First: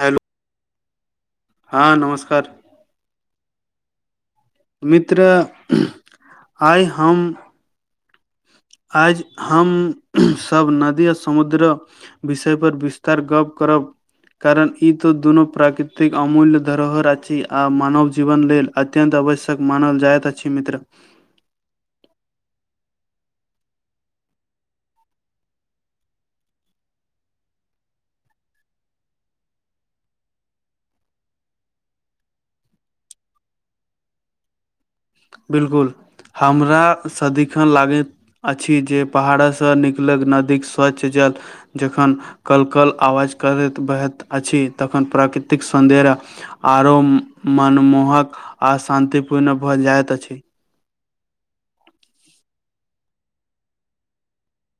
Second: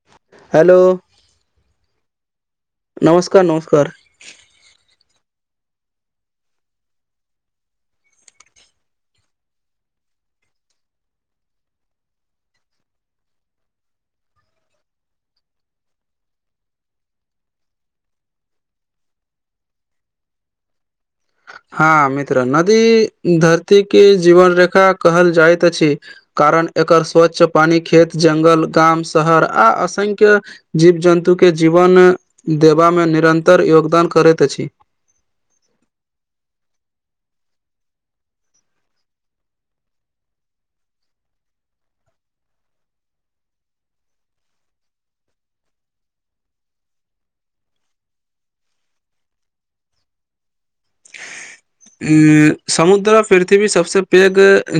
Hello hello हँ नमस्कार नमस्कार नमस्कार मित्र आय‌ हम आयज हमसभ नदी आर समुद्र विषय पर विस्तार गप करब कारण ई तो दुनू प्राकृतिक अमूल्य धरोहर अछि आ मानव जीवन लेल अत्यन्त आवश्यक मानल जाइत अछि मित्र हँ मित्र नदी धरती के जीवन रेखा कहल जाइत अछि। कारण एकर स्वच्छ पानी खेत जंगल गाम शहर आ असंख्य जीव जन्तु के जीवन देबामे निरन्तर योगदान करैत अछि। बिलकुल हमरा सदिखन लागैत अछि जे पहाड़सँ निकलक नदीक स्वच्छ जल जखन कल कल आवाज करैत बहैत अछि तखन प्राकृतिक सौध्यर्य आरो मनमोहक आ शान्ति पूर्ण भ जाइत अछि समुद्र पृथ्वी सबसँ पैघ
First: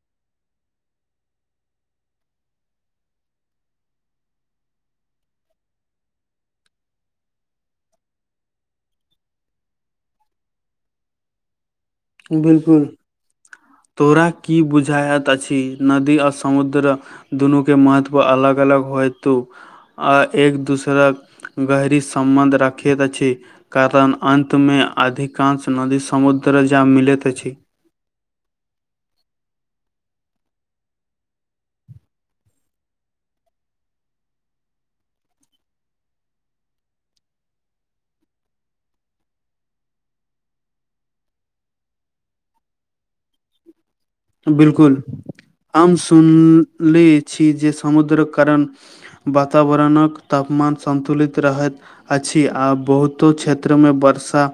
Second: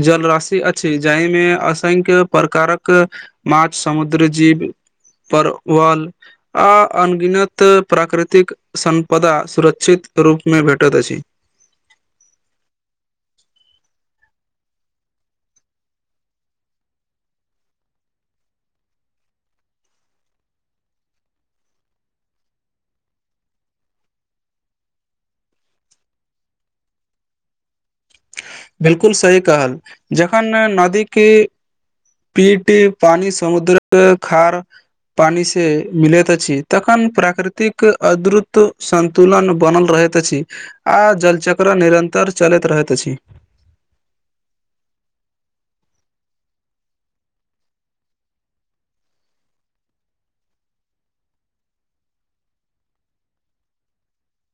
जलराशि अछि जाहिमे असंख्य प्रकारक माछ समुद्र जीव परवल आ अनगिनत प्राकृतिक संपदा सुरक्षित रूपमे भेटैत अछि बिलकुल तोरा की बुझाायइत अछि नदी आ समुद्र दुनू के महत्व अलग अलग होय त आ एक दूसराक गहरी सम्बन्ध राखैत अछि कारण अन्तमे अधिकांश नदी समुद्र जा मिलैत अछि बिलकुल सही कहल जखन नदीे पीटे पानी समुद्रक खार पानी से मिलैत अछि तखन प्राकृतिक अद्रुत सन तुलन बनल रहैत अछि आ जलचक्र निरन्तर चलैत रहैत अछि बिलकुल हम सुन ली छी जे समुद्रक कारण वातावरणक तापमान सन्तुलित रहैत अछि आ बहुतो क्षेत्रमें वर्षा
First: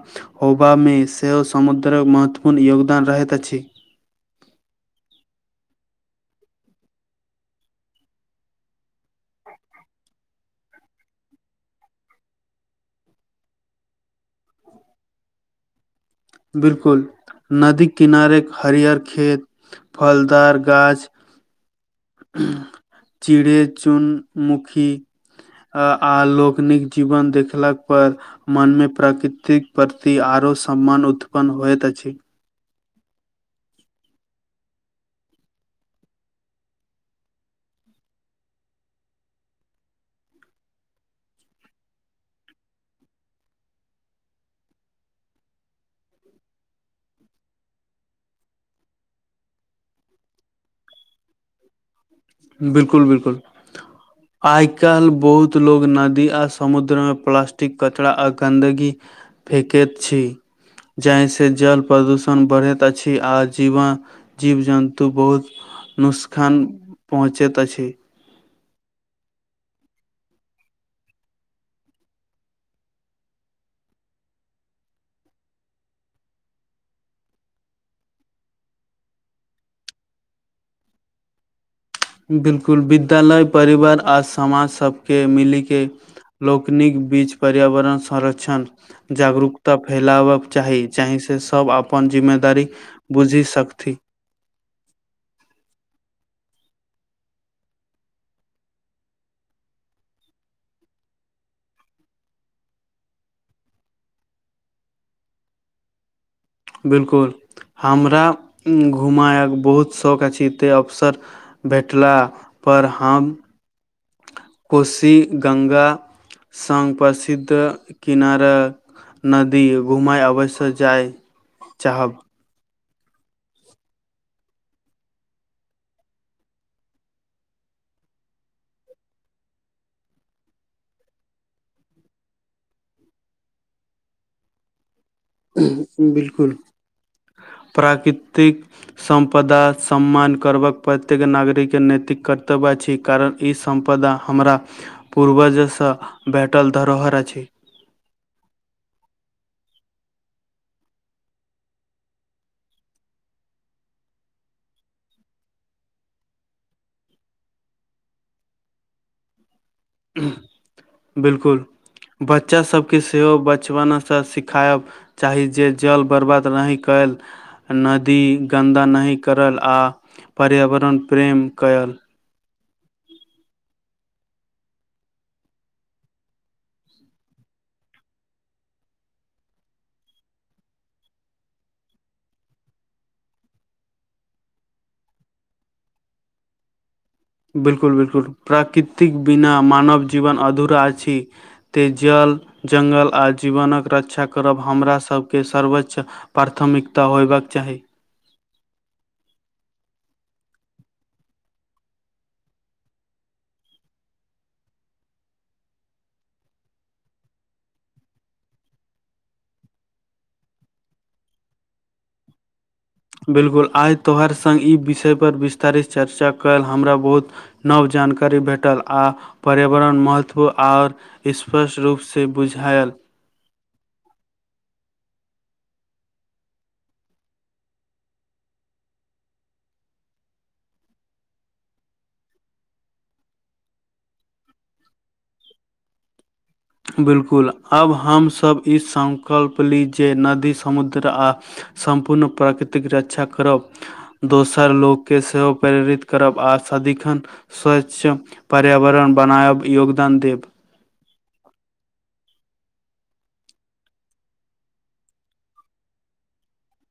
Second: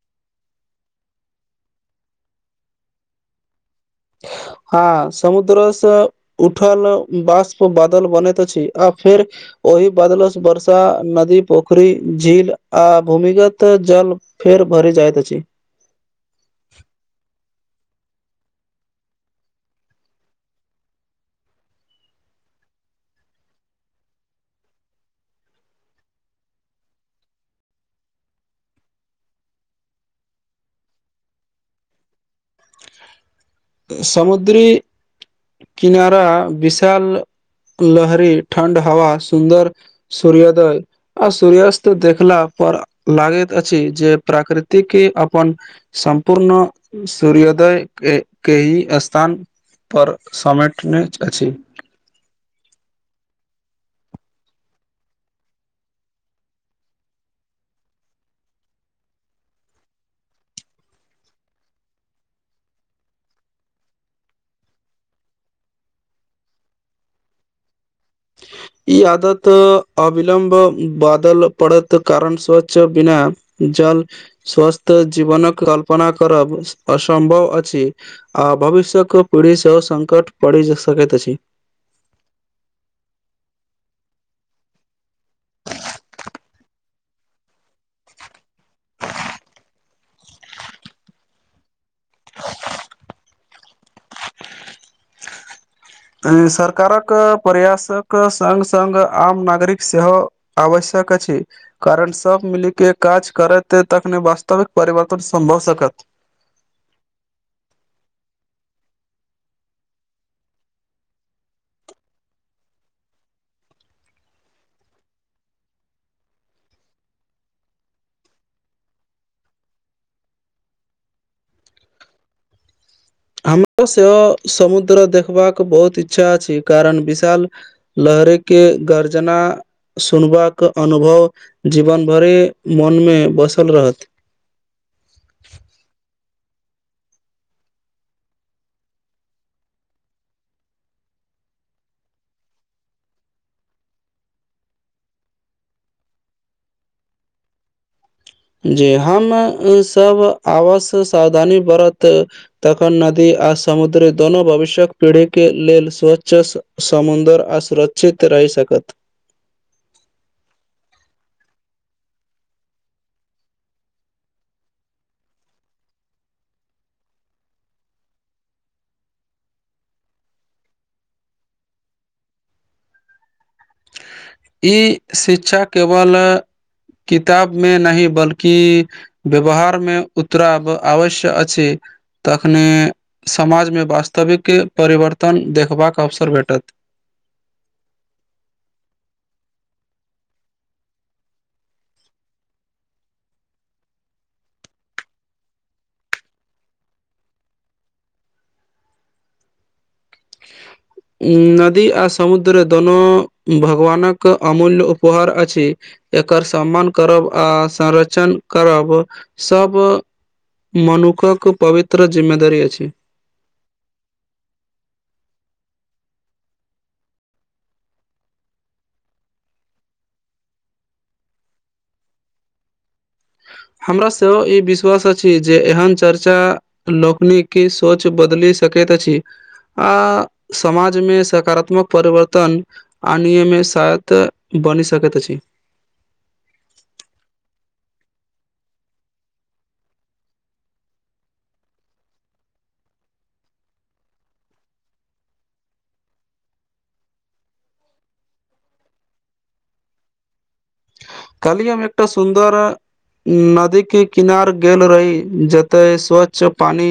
होबामे सेहो समुद्रक महत्वपूर्ण योगदान रहैत अछि हाँ समुद्रोसँ उठल बाष्प बादल बनैत छी आ फेर ओहि बदल सँ वर्षा नदी पोखरी झील आ भूमिगत जल फेर भरि जाइत अछि बिलकुल नदी किनारेक हरियर खेत फलदार गाछ चिड़े चुन मुखी आ आहाँ लोकनिक जीवन देखलाक पर मन में प्रकृतिक प्रति आरो सम्मान उत्पन्न होइत अछि समुद्री किनारा विशाल लहरी ठणंड हवा सुन्दर सूर्योदय आ सूर्यस्त देखला पर लागैत अछि जे प्रकृतिक के अपन सम्पूर्ण सूर्योदय के केही स्थान पर समेटने अछि बिलकुल बिलकुल आइ काल्ह बहुत लोग नदी आ समुद्र में प्लास्टिक कचरा आ गंन्दगी फेकैत छी जाहिसँ जल प्रदूषण बढ़ैत अछि आ जीवन जीव जन्तु बहुत नुसखान पहुँचैत अछि ई आदत अविलम्ब बदल पड़त कारण स्वच्छ बिना जल स्वस्थ जीवन कल्पना करब असम्भव अछि आ भविष्यक पीढ़ी सेहो संकट पड़ि सकैत अछि बिलकुल विद्यालय परिवार आ समाज सभके मिलीे के लोकनिक बीच पर्यावरण संरक्षण जागरूकता फैलाबक चाही जाहि से सब आपन जिम्मेदारी बुझि सकथि सरकारक प्रयासक सङ्ग सङ्ग आम नागरिक सेहो आवश्यक अछि कारण सब मिली के काज करते तखने वास्तविक परिवर्तन सम्भव सकत बिलकुल हमरा घुमायक बहुत शौक अछि तैं अफसर भेटला पर हम कोशी गंगा संग प्रसिद्ध किनारक नदी घुमय अवश्य जाय चाहब हमरो सेहो समुद्र देखबाक बहुत इच्छा अछि कारण विशाल लहरे के गर्जना सुनबाक अनुभव जीवन भरे मनमे बसल रहत [unintelligible] बिलकुल प्राकृतिक सम्पदा सम्मान करबाक प्रत्येक नागरिकके नैतिक कर्तव्य अछि कारण ई सम्पदा हमरा पूर्वजसँ भेटल धरोहर अछि जी हम सब आवस सावधानी बरत तखन नदी आ समुद्र दोनो भविष्य्यक पीढ़ी के लेल स्वच्छ समुद्र आसुरक्षित रहि सकत बिलकुल बच्चा सभ के सेहो बचपना सँ सिखायब चाही जे जल बरबाद नहि करत। नदी गन्दा नहि करल आ पर्यावरण प्रेम करत। ई शिक्षा केवल किताब में नहि बल्कि। व्यवहार में उतराब आवश्य अछि छै। तखने समाज में वास्तविक परिवर्तन। देखबाक अवसर भेटत बिलकुल बिलकुल प्राकृतिक बिना मानव जीवन अधूरा अछि। ते जल जंगल आ जीवनक रक्षा करब हमरा सभ के सर्वोच्च प्राथमिकता होयबाके चाही। नदी आ समुद्र दोनो भगवानक अमूल्य उपहार अछि। एकर सम्मान करब आ संर्षण करब सभ। मनुखक के पवित्र जिम्मेदारी अछि। बिल्कुल आइ तोहार संग ई विषयपर विस्तारित चर्चा कयल हमरा बहुत। नव जानकारी भेटल आ पर्यावरण महत्व ओर स्पष्ट रूपसँ बुझायल। हमरा सेहो ई विश्वास अछि जे एहन चर्चा। लोकोकन की सोच बदल सकैत अछि। आ समाजमे सकारात्मक परिवर्तन। अनियमित सायत बनि सकैत छी। बिलकुल अब हमरा सभ ई संङकल्प ली जे नदी समुद्र आ सम्पूर्ण प्राकृतिक रक्षा करब। दोसर लोकके सेहो प्रेरित करब आ सदिखन। स्वच्छ पर्यावरण बनायब योगदान देब। काली हम एकटा सुन्दर। नदी के किनार गेल रही जते स्वच्छ पानी।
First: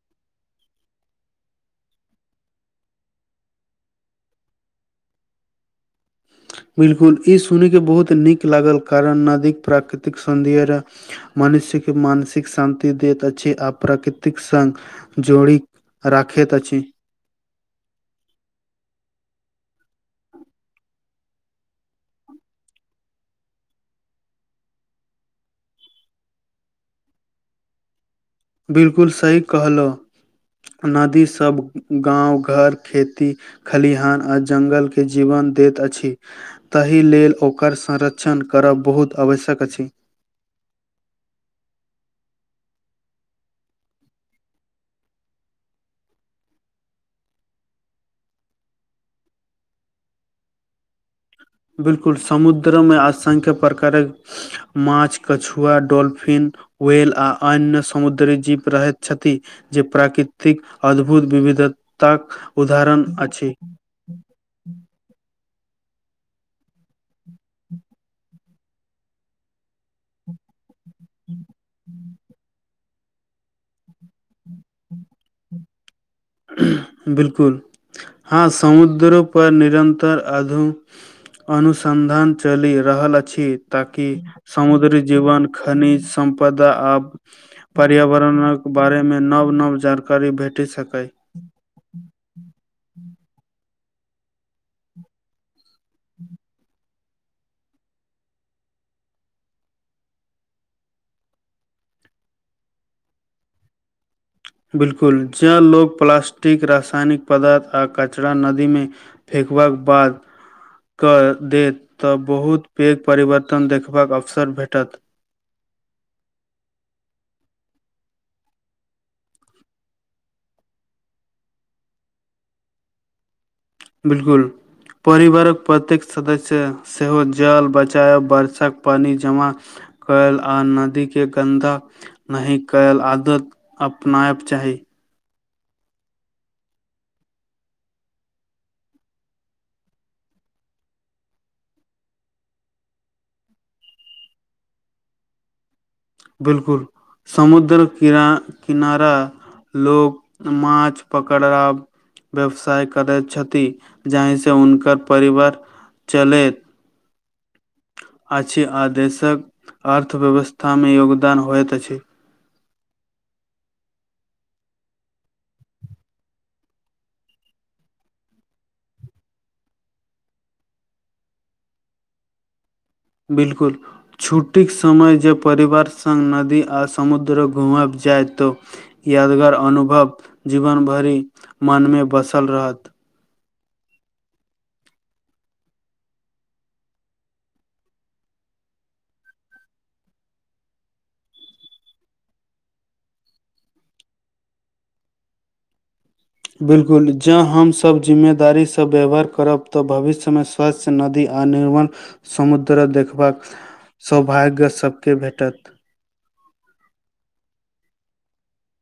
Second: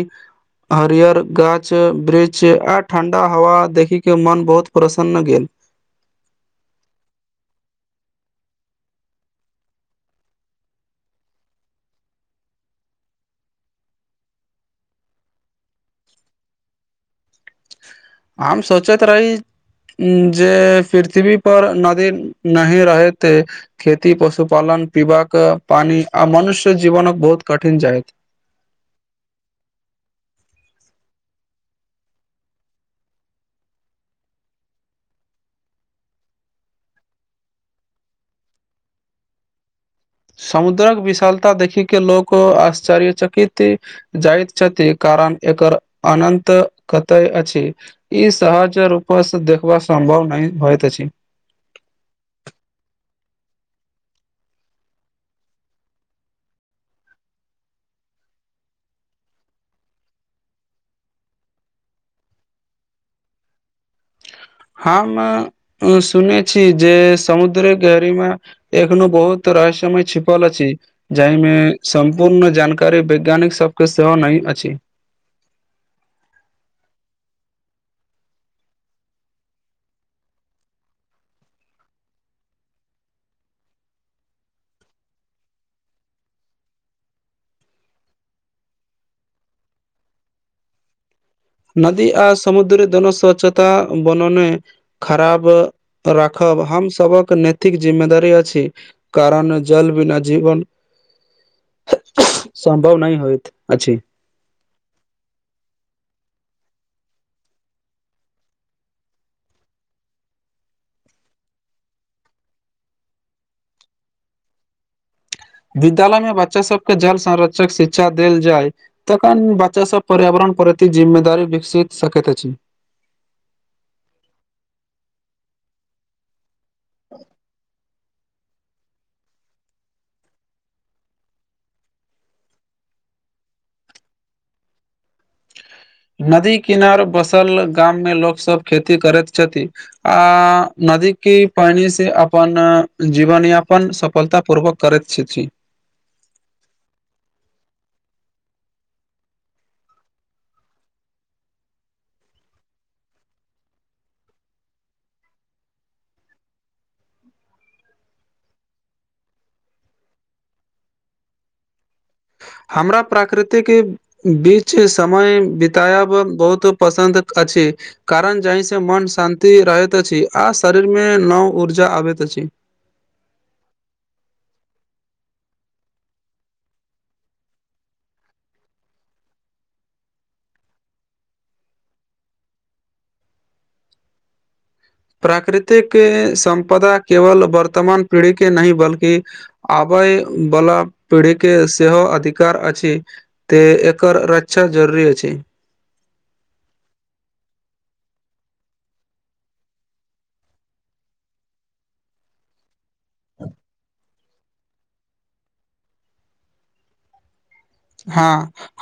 हरियर गाछ वृक्ष आ ठंडा हवा देखी के मन बहुत प्रसन्न गेल। बिलकुल ई सुनै के बहुत नीक लागल कारण नदीक प्राकृतिक सौध्य। मनुष्यके मानसिक शान्ति दैत अछि। आ प्राकृतिक सँ जोड़ी राखैत अछि। हम सोचैत रही। आ जे पृथ्वी पर नदी नहैर रहैत ऐय। खेती पशुपालन पीबाक पानी आ मनुष्य जीवन बहुत कठिन जायत। बिलकुल सही कहलउ नदी सभ गाँव घोर खेती खलिहान आ जंगल के जीवन दैत अछि। तहि लेल ओकर संरक्षण करब बहुत आवश्यक अछि। समुद्रक विशालता देखि के लोको आश्चर्य चकित। जाइत छथिन कारण एकर अनन्त कतय अछि। ई सहज रूपसँ देखबा संभाव नहि होइत अछि बिल्कुल समुद्र में असंख्यक प्रकारक माछ कछुवा डॉल्फिन। व्येल अन्य समुद्री जीव रहे छै जे प्राकृतिक अद्भुत विविधताक उदाहरण अछि। हमे सुने छी जे समुद्र गहरी में एखनो बहुत रहस्यमय छिपल अछि जाहि में सम्पूर्ण जानकारी वैज्ञानिक सभके सेहो नहि अछि। बिल्कुल हँ समुद्रो पर निरन्तर अधू अनुसन्धान चलि रहल अछि ताकि समुद्री जीवन खनि सम्पदा आब पर्यावरणक बारेमे नव नव जानकारी भेटै सकैय नदी आ समुद्र दोनो स्वच्छता बनने खराब राखब हम सबक नैथिक जिम्मेदारी अछि कारन जल बिना जीवन संम्भव नै होयत अछि बिल्कुल जें लोक प्लास्टि रासायनिक पदार्थ आ कचरा नदी मे फेकबाक बाद कऽ देत तऽ बहुत पैघ परिवर्तन देखबाक अवसर भेटत विद्यालय मे बच्चा सबके जल संरक्षक शिक्षा देल जाय तखन बच्चा सब पर्यावरण प्रति जिम्मेदारी विकसि सकैत अिछ बिल्कुल परिवारक प्रत्येक सदस्य सेहो जल बच बरसक पानि जमा कैल आन नदी के गंन्दा नहि कैएल आदत अपनायब चाही नदी किनार बसल गाम मे लोक सब खेती करैत छथि आ नदी की पानी से अपन जीवन यापन सफलता पूर्वक करैत छथि बिल्कुल समुद्र किना -किनारा लोक माछ पकड़ाब व्यवसाय करैत छथि जाहिंस हुनकर परिवार चलैत अछि आ देशक अर्थव्यवस्थामे योगदान होइत अछि हामरा प्राकृतिकी बीच समय बितायब बहुत पसंन्दित अछि कारण जहि सँ मन शान्ति रहैत अछि आ शरीर मे नव ऊर्जा आबैत अछि बिल्कुल छुट्टीक समय जे परिवार संग नदी आ समुद्र घूमब जाय तऽ यादगार अनुभव जीवन भरि मनमे बसल रहत प्राकृतिक सम्पदा केवल वर्तमान पीढ़ी के नहि बल्कि आबै बला पीढ़ी के सेहो अधिकार अछि ते एकर रक्षा जरूरी अछि बिल्कुल जँ हमसब जिम्मेदारीसँ व्यवहर करब तऽ भविष्यमे स बस नदी आ निर्माण समुद्र देखबाक सौभाग्य सबके भेटत हँ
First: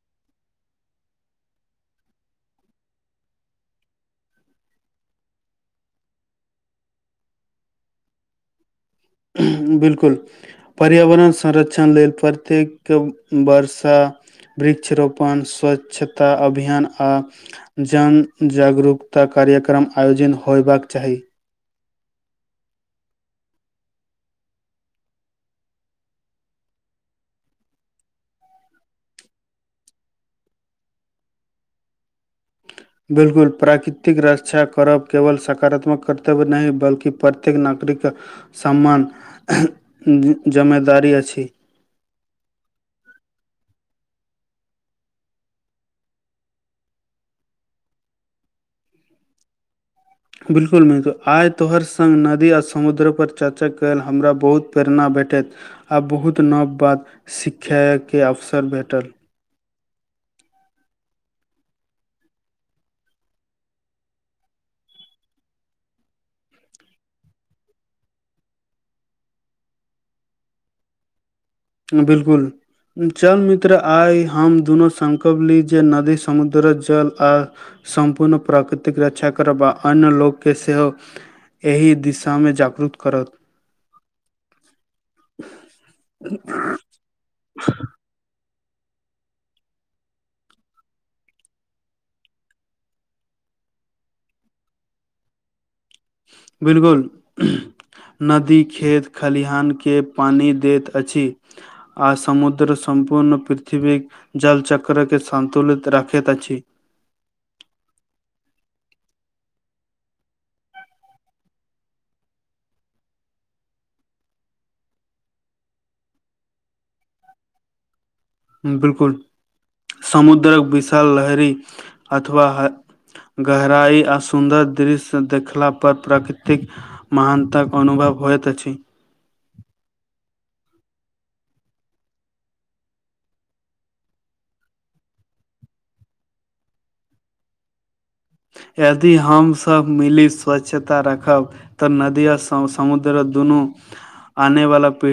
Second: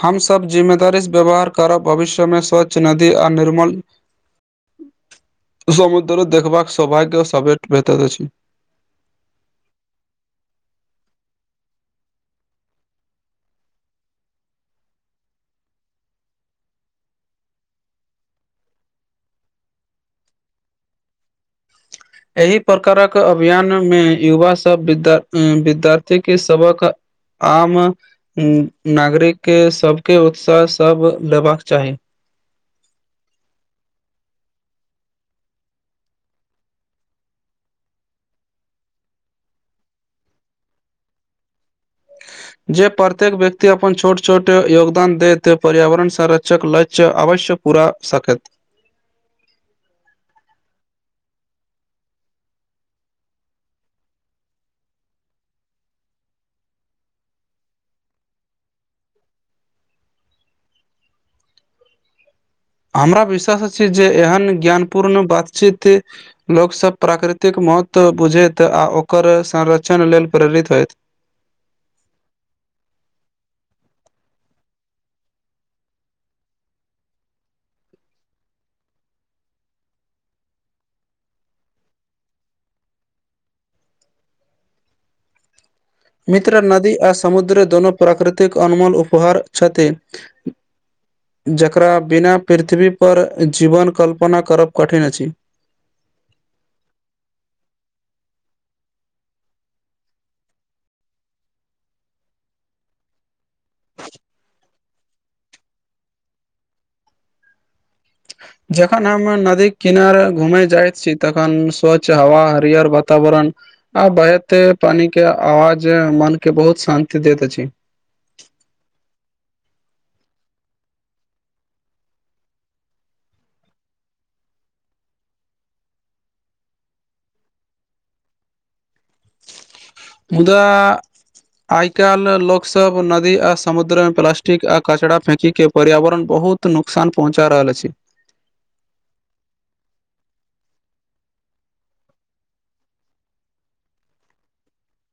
हमसब जिम्मेदारी स व्यवहार करब भविष्यमे स्वच्छ नदी आ निर्मल ह [inaudible] समुद्र देखबाक सौभाग्य सबेट भेटल अछी बिल्कुल पर्यावरण संरक्षण लेल प्रत्येक वर्षा वृक्षरोपण स्वच्छता अभियान आ जन जागरूकता कार्यक्रम आयोजन होयबाक चाही एहि प्रकारक अभियान मे युवा सब विद्या विद्यार्थीक सबक आम नागरिक के सबके उत्साह सब लेबाका चाही बिल्कुल प्राकृतिक रक्षा करब केवल सकारात्मक कर्तव्य नहि बल्कि प्रत्येक नागरिक सम्मान जमेदारी अछि। [inaudible] जे प्रत्येक व्यक्ति अपन छोट छोट योगदान देैत पर्यावरण संरक्षक लक्ष्य आवश्य पूरा सकत बिल्कुल मित्र आइ तोहर संग नदी आ समुद्र पर चर्चा कयल हमरा बहुत प्रेरणा भेटैत आ बहुत नव बात शिखयके अवसर भेटल हमरा विश्वास अछि जे एहन ज्ञानपूर्ण बातचीत लोकसभ प्राकृतिक महत्व बुझैत आ ओकर संरक्षण लेल प्रेरित होयत बिल्कुल चल मित्र आइ हम दुनू संकल्प ली जे नदी समुद्र जल आ सम्पूर्ण प्राकृतिक रक्षा करबा अन्य लोकके सेहो एहि दिशामे जागरूत करत मित्र नदी आ समुद्र दोनो प्राकृतिक अनमोल उपहार छथि जकरा बिना पृथ्वीपर जीवन कल्पना करब कठिन अछि। बिल्कुल नदी खेत खलिहान के पानी दैत अछि। आ समुद्र सम्पूर्ण पृथ्वीक जल चक्र के सन्तुलित राखैत अछि। जखन हम नदीक किनार घूमे जाइत छी तखन स्वच्छ हवा हरियर वातावरण। आ बहैते पानी के आवाज मन के बहुत शान्ति दैत अछि। बिल्कुल समुद्रक विशाल लहरी अथवा गहराइ आ सुन्दर दृश्य देखला पर प्राकृतिक। महानताक अनुभव होइत अछि। मुदा आइ काल्हि लोक सब नदी आ समुद्र मे प्लास्टिक आ कचड़ा फेेकी के पर्यावरण बहुत नुकसान पहुँचा रहल अछि। यदि हमसभ मिली स्वच्छता रखब। तऽ नदी आ समुद्र दुनू आनेवाला पीढ़ी